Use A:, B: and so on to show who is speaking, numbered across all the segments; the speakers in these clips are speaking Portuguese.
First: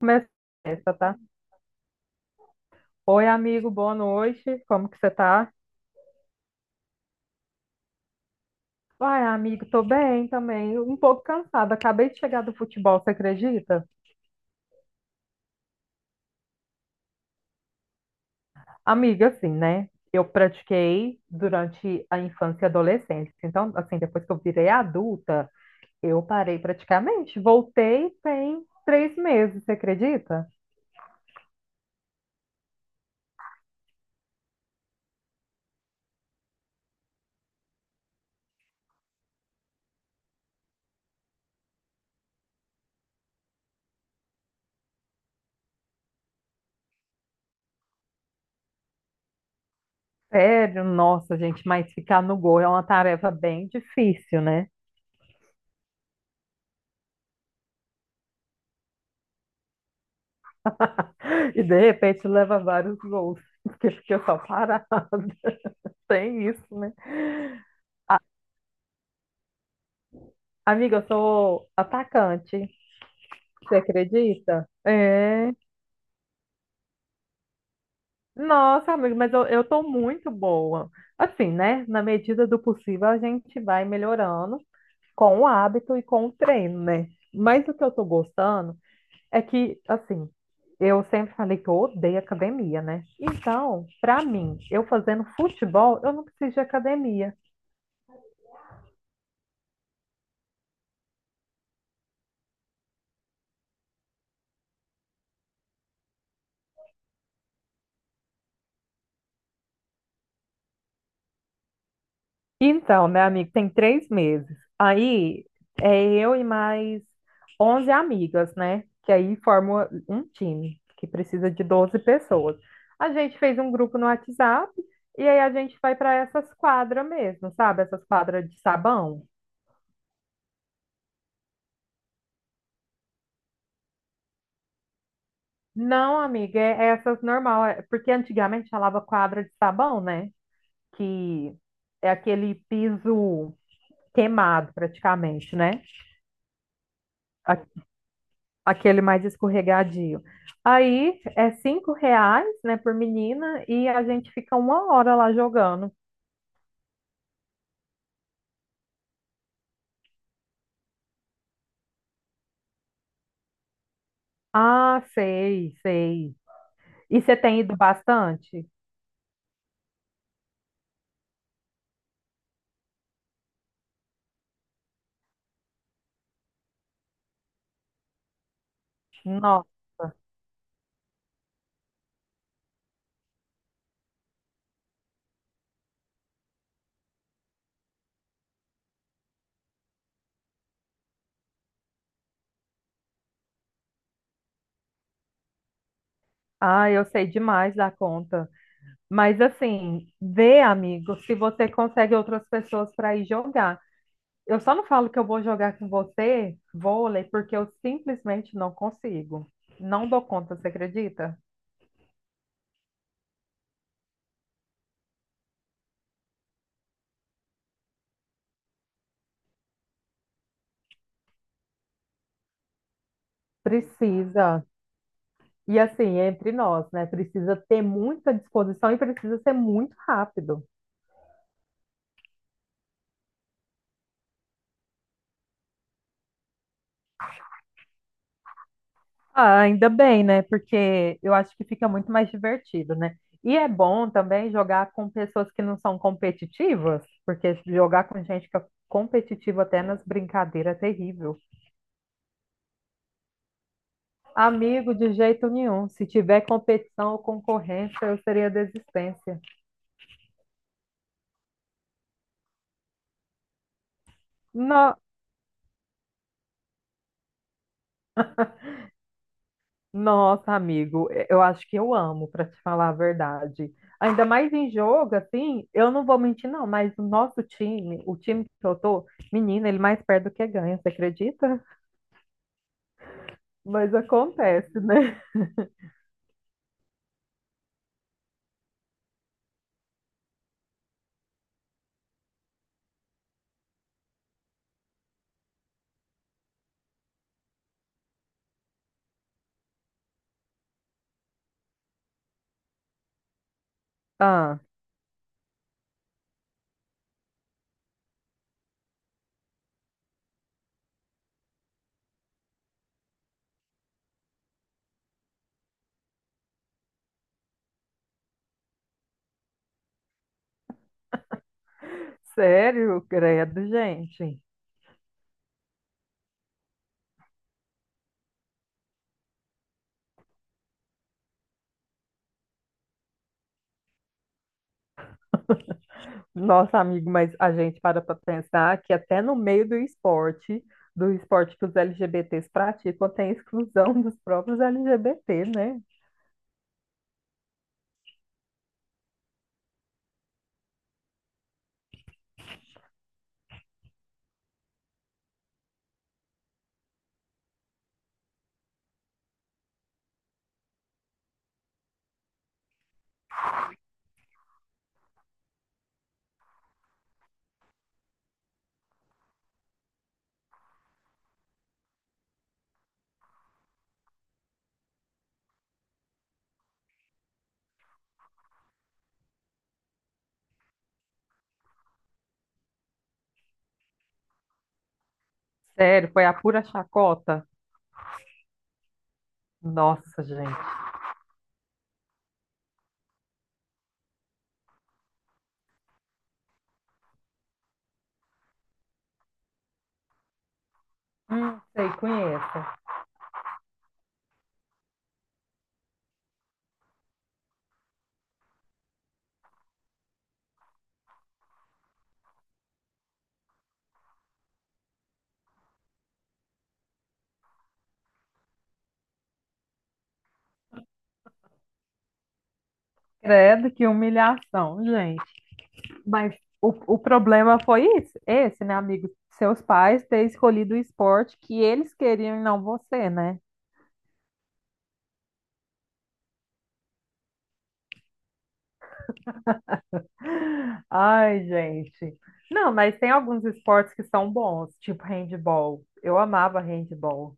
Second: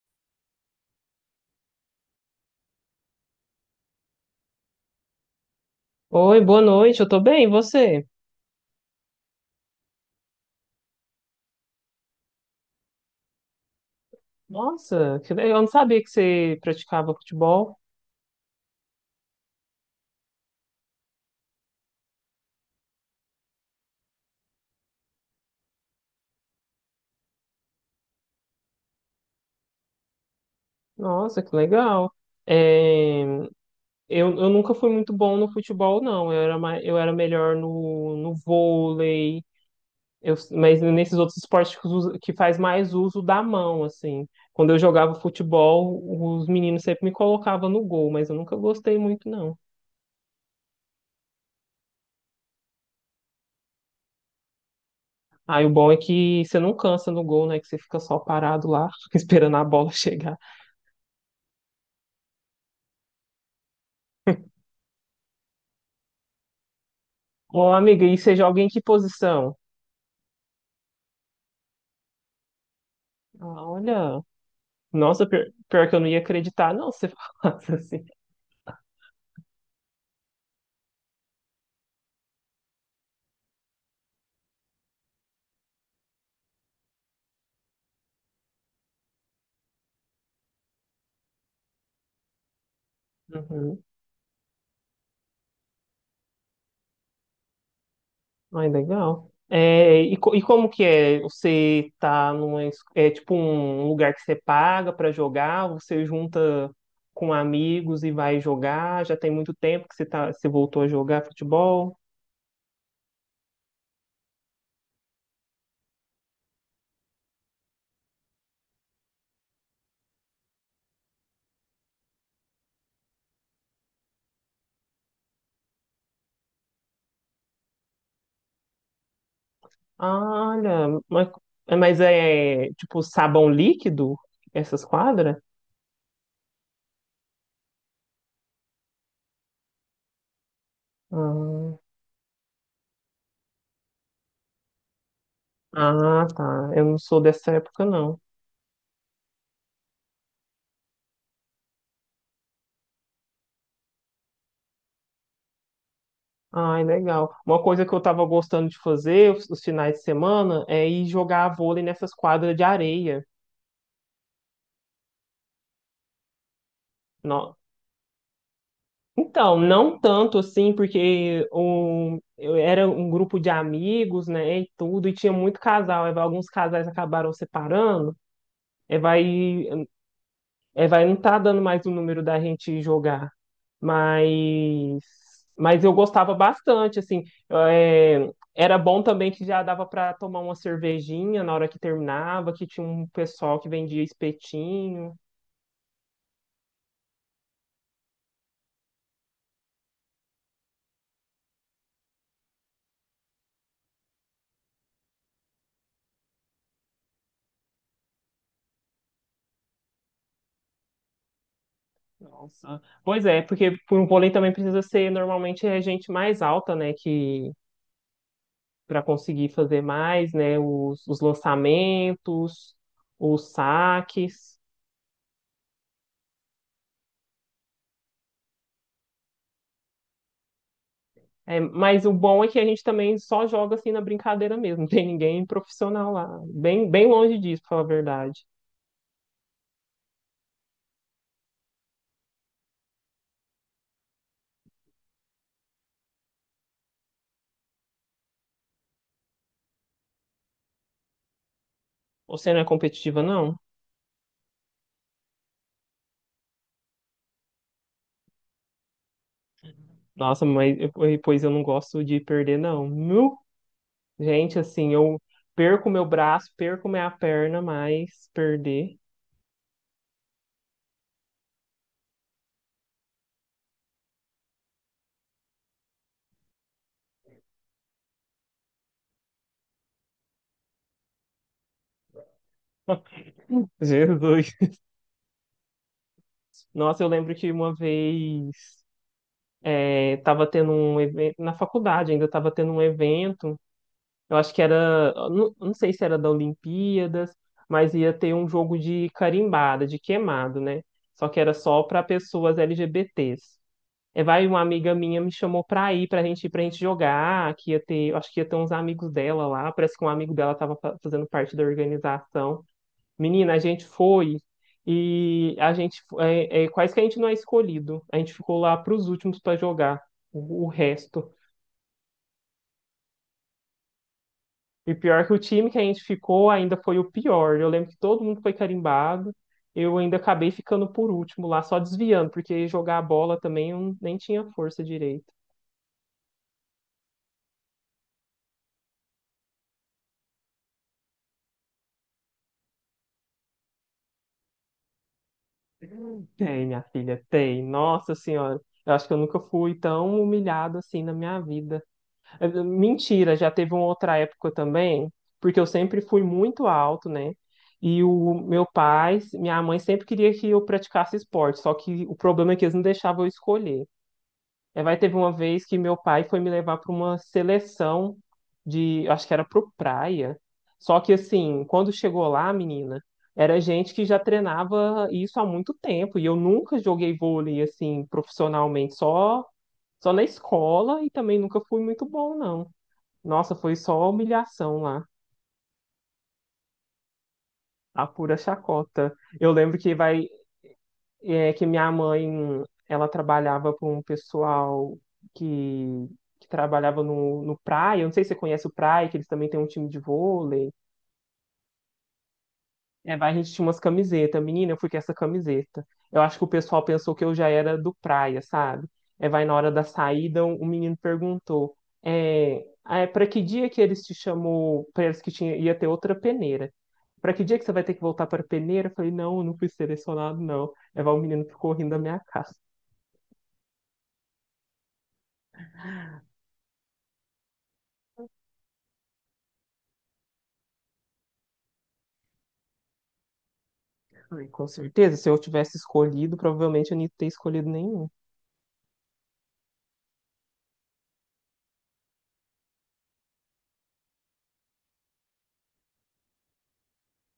A: Começa essa, tá? Oi, amigo, boa noite. Como que você tá?
B: Oi, boa noite, eu tô bem, e você?
A: Ai, amigo, tô bem também. Um pouco cansada. Acabei de chegar do futebol, você acredita?
B: Nossa, que legal, eu não sabia que você praticava futebol.
A: Amiga, assim, né? Eu pratiquei durante a infância e adolescência. Então, assim, depois que eu virei adulta, eu parei praticamente. Voltei tem 3 meses, você acredita?
B: Nossa, que legal. É, eu nunca fui muito bom no futebol, não. Eu era, mais, eu era melhor no, no vôlei, eu, mas nesses outros esportes que, que faz mais uso da mão, assim. Quando eu jogava futebol, os meninos sempre me colocavam no gol, mas eu nunca gostei muito, não.
A: Sério, nossa, gente, mas ficar no gol é uma tarefa bem difícil, né?
B: Aí o bom é que você não cansa no gol, né? Que você fica só parado lá, esperando a bola chegar.
A: E de repente leva vários gols, porque eu só parada. Tem isso, né?
B: Ô, amiga, e você joga em que posição?
A: Amiga, eu sou atacante.
B: Ah,
A: Você
B: olha,
A: acredita?
B: nossa, pior,
A: É.
B: pior que eu não ia acreditar, não, se você falasse assim.
A: Nossa, amiga, mas eu tô muito boa. Assim, né? Na medida do possível, a gente vai melhorando com o hábito e com o treino, né? Mas o que eu tô gostando é que, assim, eu sempre falei que eu odeio academia, né?
B: Uhum.
A: Então, pra mim, eu fazendo futebol, eu não preciso de academia.
B: Ai, legal. É, e como que é? Você tá numa, é tipo um lugar que você paga para jogar, você junta com amigos e vai jogar? Já tem muito tempo que você tá, você voltou a jogar futebol?
A: Então, meu amigo, tem 3 meses. Aí é eu e mais 11 amigas, né? Que aí forma um time que precisa de 12 pessoas. A gente fez um grupo no WhatsApp e aí a gente vai para essas quadras mesmo, sabe? Essas quadras de sabão.
B: Ah, olha, mas é tipo sabão líquido essas quadras?
A: Não, amiga, é essas normal, porque antigamente falava quadra de sabão, né? Que
B: Ah,
A: é aquele piso queimado praticamente, né?
B: ah, tá. Eu não sou dessa época, não.
A: Aquele mais escorregadio. Aí é R$ 5, né, por menina e a gente fica 1 hora lá jogando.
B: Ai, legal. Uma coisa que eu tava gostando de fazer os finais de semana é ir jogar vôlei nessas quadras de areia.
A: Ah, sei, sei. E você
B: Não.
A: tem ido bastante?
B: Então, não tanto assim, porque um, eu era um grupo de amigos, né, e tudo, e tinha muito casal. Alguns casais acabaram separando, aí vai,
A: Nossa.
B: aí vai não tá dando mais o número da gente jogar. Mas, mas eu gostava bastante, assim. É, era bom também que já dava para tomar uma cervejinha na hora que terminava, que tinha um pessoal que vendia espetinho.
A: Ah, eu sei demais da conta. Mas assim, vê, amigo, se você consegue outras pessoas para ir jogar. Eu só não falo que eu vou jogar com você vôlei, porque eu simplesmente não consigo. Não dou conta, você acredita?
B: Nossa. Pois é, porque por um vôlei também precisa ser normalmente é gente mais alta, né, que para conseguir fazer mais, né, os lançamentos, os saques.
A: Precisa. E assim, entre nós, né? Precisa ter muita disposição e precisa ser muito rápido.
B: É, mas o bom é que a gente também só joga assim na brincadeira mesmo, não tem ninguém profissional lá, bem, bem longe disso, pra falar a verdade.
A: Ah, ainda bem, né? Porque eu acho que fica muito mais divertido, né? E é bom também jogar com pessoas que não são competitivas, porque jogar com gente que é competitiva até nas brincadeiras é terrível.
B: Você não é competitiva, não?
A: Amigo, de jeito nenhum. Se tiver competição ou concorrência, eu seria desistência.
B: Nossa, mas eu- Pois eu não gosto de perder, não. Nu! Gente, assim, eu perco meu braço, perco minha perna, mas perder.
A: Nossa, amigo, eu acho que eu amo, para te falar a verdade. Ainda mais em jogo, assim, eu não vou mentir, não, mas o nosso time, o time que eu tô, menina, ele mais perde do que ganha, você acredita? Mas
B: Jesus.
A: acontece, né?
B: Nossa, eu lembro que uma vez tava tendo um evento na faculdade, ainda tava tendo um evento. Eu acho que era, não, não sei se era da Olimpíadas, mas ia ter um jogo de carimbada, de queimado, né? Só que era só para pessoas LGBTs. Uma
A: Ah,
B: amiga minha me chamou pra ir, pra gente jogar, que ia ter, eu acho que ia ter uns amigos dela lá, parece que um amigo dela tava fazendo parte da organização. Menina, a gente foi e a gente quase que a gente não é escolhido. A gente ficou lá para os últimos para jogar o resto.
A: sério, credo, gente.
B: E pior que o time que a gente ficou ainda foi o pior. Eu lembro que todo mundo foi carimbado. Eu ainda acabei ficando por último lá, só desviando, porque jogar a bola também eu nem tinha força direito.
A: Nossa, amigo, mas a gente para pensar que até no meio do esporte que os LGBTs praticam, tem exclusão dos próprios LGBT, né?
B: Tem, minha filha, tem. Nossa Senhora, eu acho que eu nunca fui tão humilhado assim na minha vida. Mentira, já teve uma outra época também, porque eu sempre fui muito alto, né? E o meu pai, minha mãe sempre queria que eu praticasse esporte, só que o problema é que eles não deixavam eu escolher. É, vai teve uma vez que meu pai foi me levar para uma seleção de, eu acho que era pro praia. Só que assim, quando chegou lá, menina, era gente que já treinava isso há muito tempo e eu nunca joguei vôlei assim profissionalmente, só só na escola e também nunca fui muito bom, não. Nossa, foi só humilhação lá,
A: Sério, foi a pura chacota.
B: a pura chacota. Eu lembro que
A: Nossa, gente.
B: que minha mãe, ela trabalhava com um pessoal que, que trabalhava no, no Praia, eu não sei se você conhece o Praia, que eles também têm um time de vôlei.
A: Sei, conheço.
B: A gente tinha umas camisetas. Menina, eu fui com essa camiseta. Eu acho que o pessoal pensou que eu já era do praia, sabe? É, vai na hora da saída, o menino perguntou: é, para que dia que eles te chamou? Para eles que tinha, ia ter outra peneira. Para que dia que você vai ter que voltar para peneira? Eu falei: não, eu não fui selecionado, não. O menino ficou rindo da minha cara.
A: Credo, que humilhação, gente. Mas o problema foi isso, esse, né, amigo? Seus pais ter escolhido o esporte que eles queriam e não você, né?
B: Falei, com certeza, se eu tivesse escolhido, provavelmente eu não ia ter escolhido nenhum.
A: Ai, gente. Não, mas tem alguns esportes que são bons, tipo handball. Eu amava handball.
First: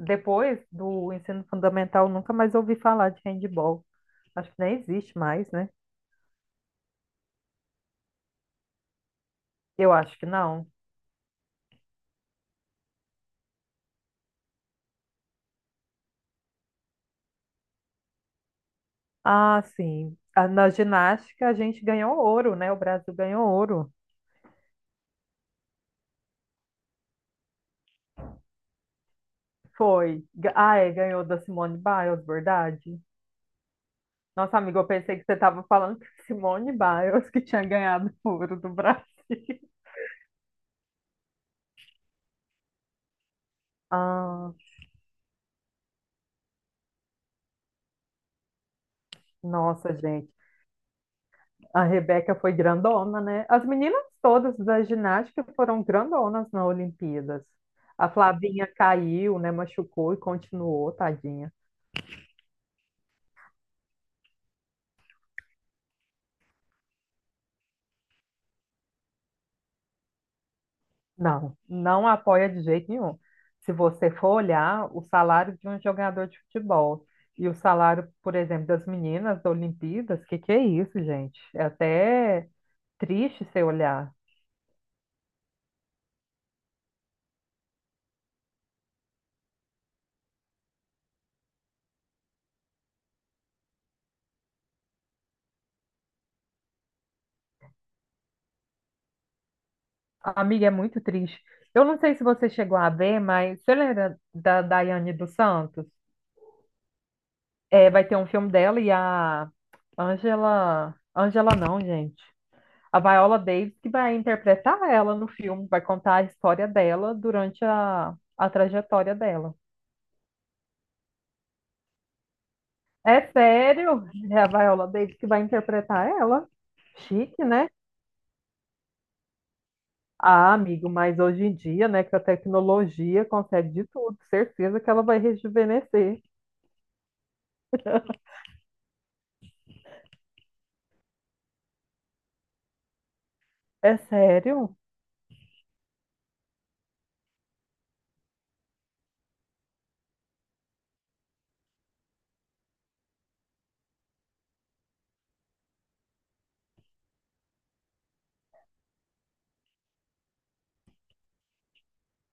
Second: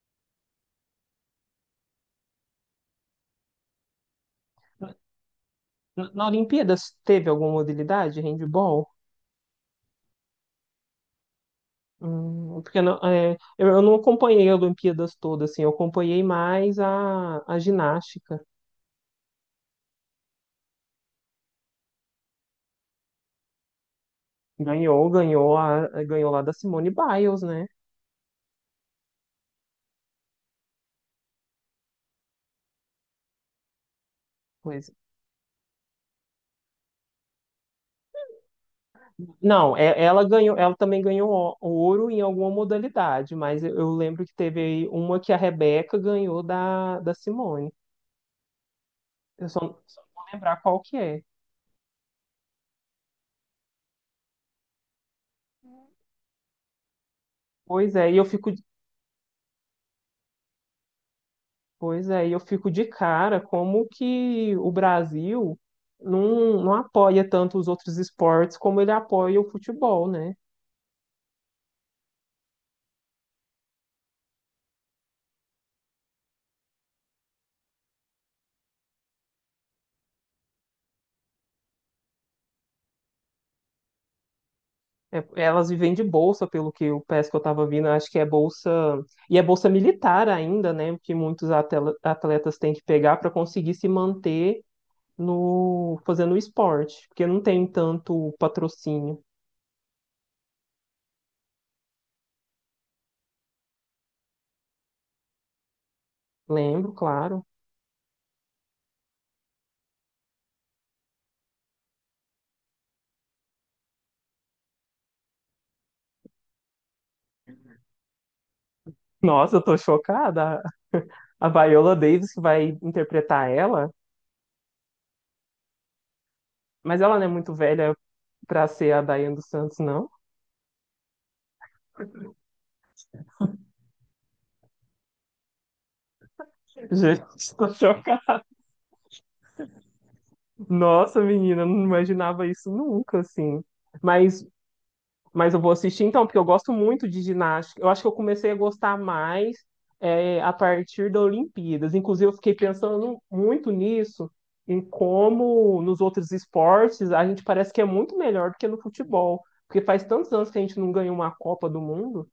A: Depois do ensino fundamental, nunca mais ouvi falar de handball. Acho que nem existe mais, né?
B: Na Olimpíadas, teve alguma modalidade? Handball?
A: Eu acho que não.
B: Porque não- é, eu não acompanhei a Olimpíadas toda, assim, eu acompanhei mais a ginástica.
A: Ah, sim. Ah, na ginástica a gente ganhou ouro, né? O Brasil ganhou ouro.
B: Ganhou, ganhou, a, ganhou lá da Simone Biles, né?
A: Foi. Ah, é, ganhou da Simone Biles, verdade? Nossa, amiga, eu
B: Pois-
A: pensei que você estava falando que Simone Biles que tinha ganhado ouro do Brasil.
B: Não, ela ganhou, ela também ganhou ouro em alguma modalidade, mas eu lembro que
A: Ah,
B: teve aí uma que a Rebeca ganhou da, da Simone. Eu só,
A: nossa,
B: só não vou
A: gente.
B: lembrar qual que é.
A: A Rebeca foi grandona, né? As meninas todas da ginástica foram grandonas na Olimpíadas.
B: Pois
A: A
B: é, e eu fico,
A: Flavinha caiu, né? Machucou e continuou, tadinha.
B: Pois é, e eu fico de cara como que o Brasil não, não apoia tanto os outros esportes como ele apoia o futebol, né?
A: Não, não apoia de jeito nenhum. Se você for olhar o salário de um jogador de futebol e o salário, por exemplo, das meninas da Olimpíadas, que é isso, gente? É até triste você olhar.
B: É, elas vivem de bolsa, pelo que eu peço que eu estava vindo, acho que é bolsa, e é bolsa militar ainda, né? Que muitos atletas têm que pegar para conseguir se manter no fazendo esporte, porque não tem tanto patrocínio.
A: Amiga, é muito triste. Eu não sei se você chegou a ver, mas você lembra da Daiane dos Santos?
B: Lembro, claro.
A: É, vai ter um filme dela e a Angela. Angela não, gente. A Viola Davis que vai interpretar ela no filme, vai contar a história dela durante a trajetória dela.
B: Nossa, eu tô chocada. A Viola Davis que vai
A: É
B: interpretar ela,
A: sério, é a Viola Davis que vai interpretar ela.
B: mas ela não é
A: Chique,
B: muito
A: né?
B: velha, pra ser a Daiane dos Santos, não.
A: Ah, amigo, mas hoje em dia, né, que a tecnologia consegue de tudo, certeza que ela vai rejuvenescer.
B: Gente, tô chocada. Nossa, menina, não imaginava isso nunca, assim.
A: É
B: Mas,
A: sério?
B: mas eu vou assistir então, porque eu gosto muito de ginástica. Eu acho que eu comecei a gostar mais a partir da Olimpíadas. Inclusive, eu fiquei pensando muito nisso, em como nos outros esportes a gente parece que é muito melhor do que no futebol. Porque faz tantos anos que a gente não ganha uma Copa do Mundo.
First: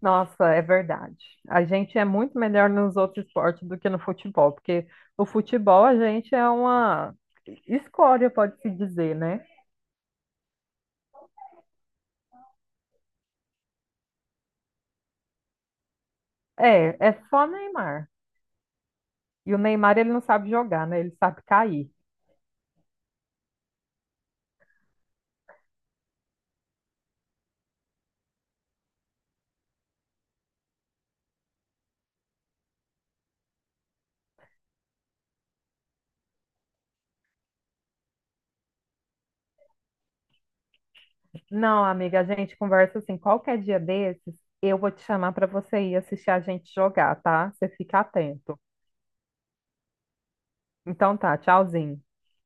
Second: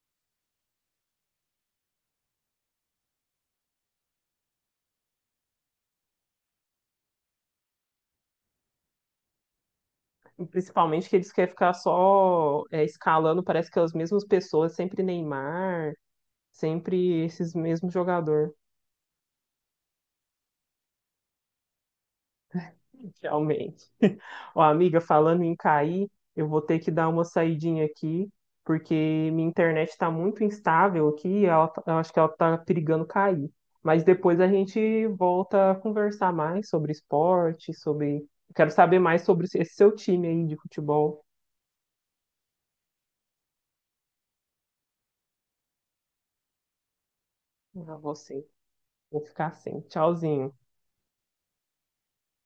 A: Nossa, é verdade. A gente é muito melhor nos outros esportes do que no futebol, porque no futebol a gente é uma escória, pode-se dizer, né?
B: Principalmente que eles querem ficar só escalando, parece que é as mesmas pessoas, sempre Neymar,
A: É
B: sempre
A: só
B: esses mesmos
A: Neymar.
B: jogadores,
A: E o Neymar, ele não sabe jogar, né? Ele sabe cair.
B: realmente. Ó, amiga, falando em cair, eu vou ter que dar uma saidinha aqui, porque minha internet está muito instável aqui, eu acho que ela está perigando cair. Mas depois a gente volta a conversar mais sobre esporte, sobre... Quero saber mais sobre esse seu time aí de futebol.
A: Não, amiga, a gente conversa assim, qualquer dia desses, eu vou te chamar para você ir assistir a gente jogar, tá? Você
B: Ah,
A: fica
B: você.
A: atento.
B: Vou ficar assim. Tchauzinho.
A: Então tá, tchauzinho.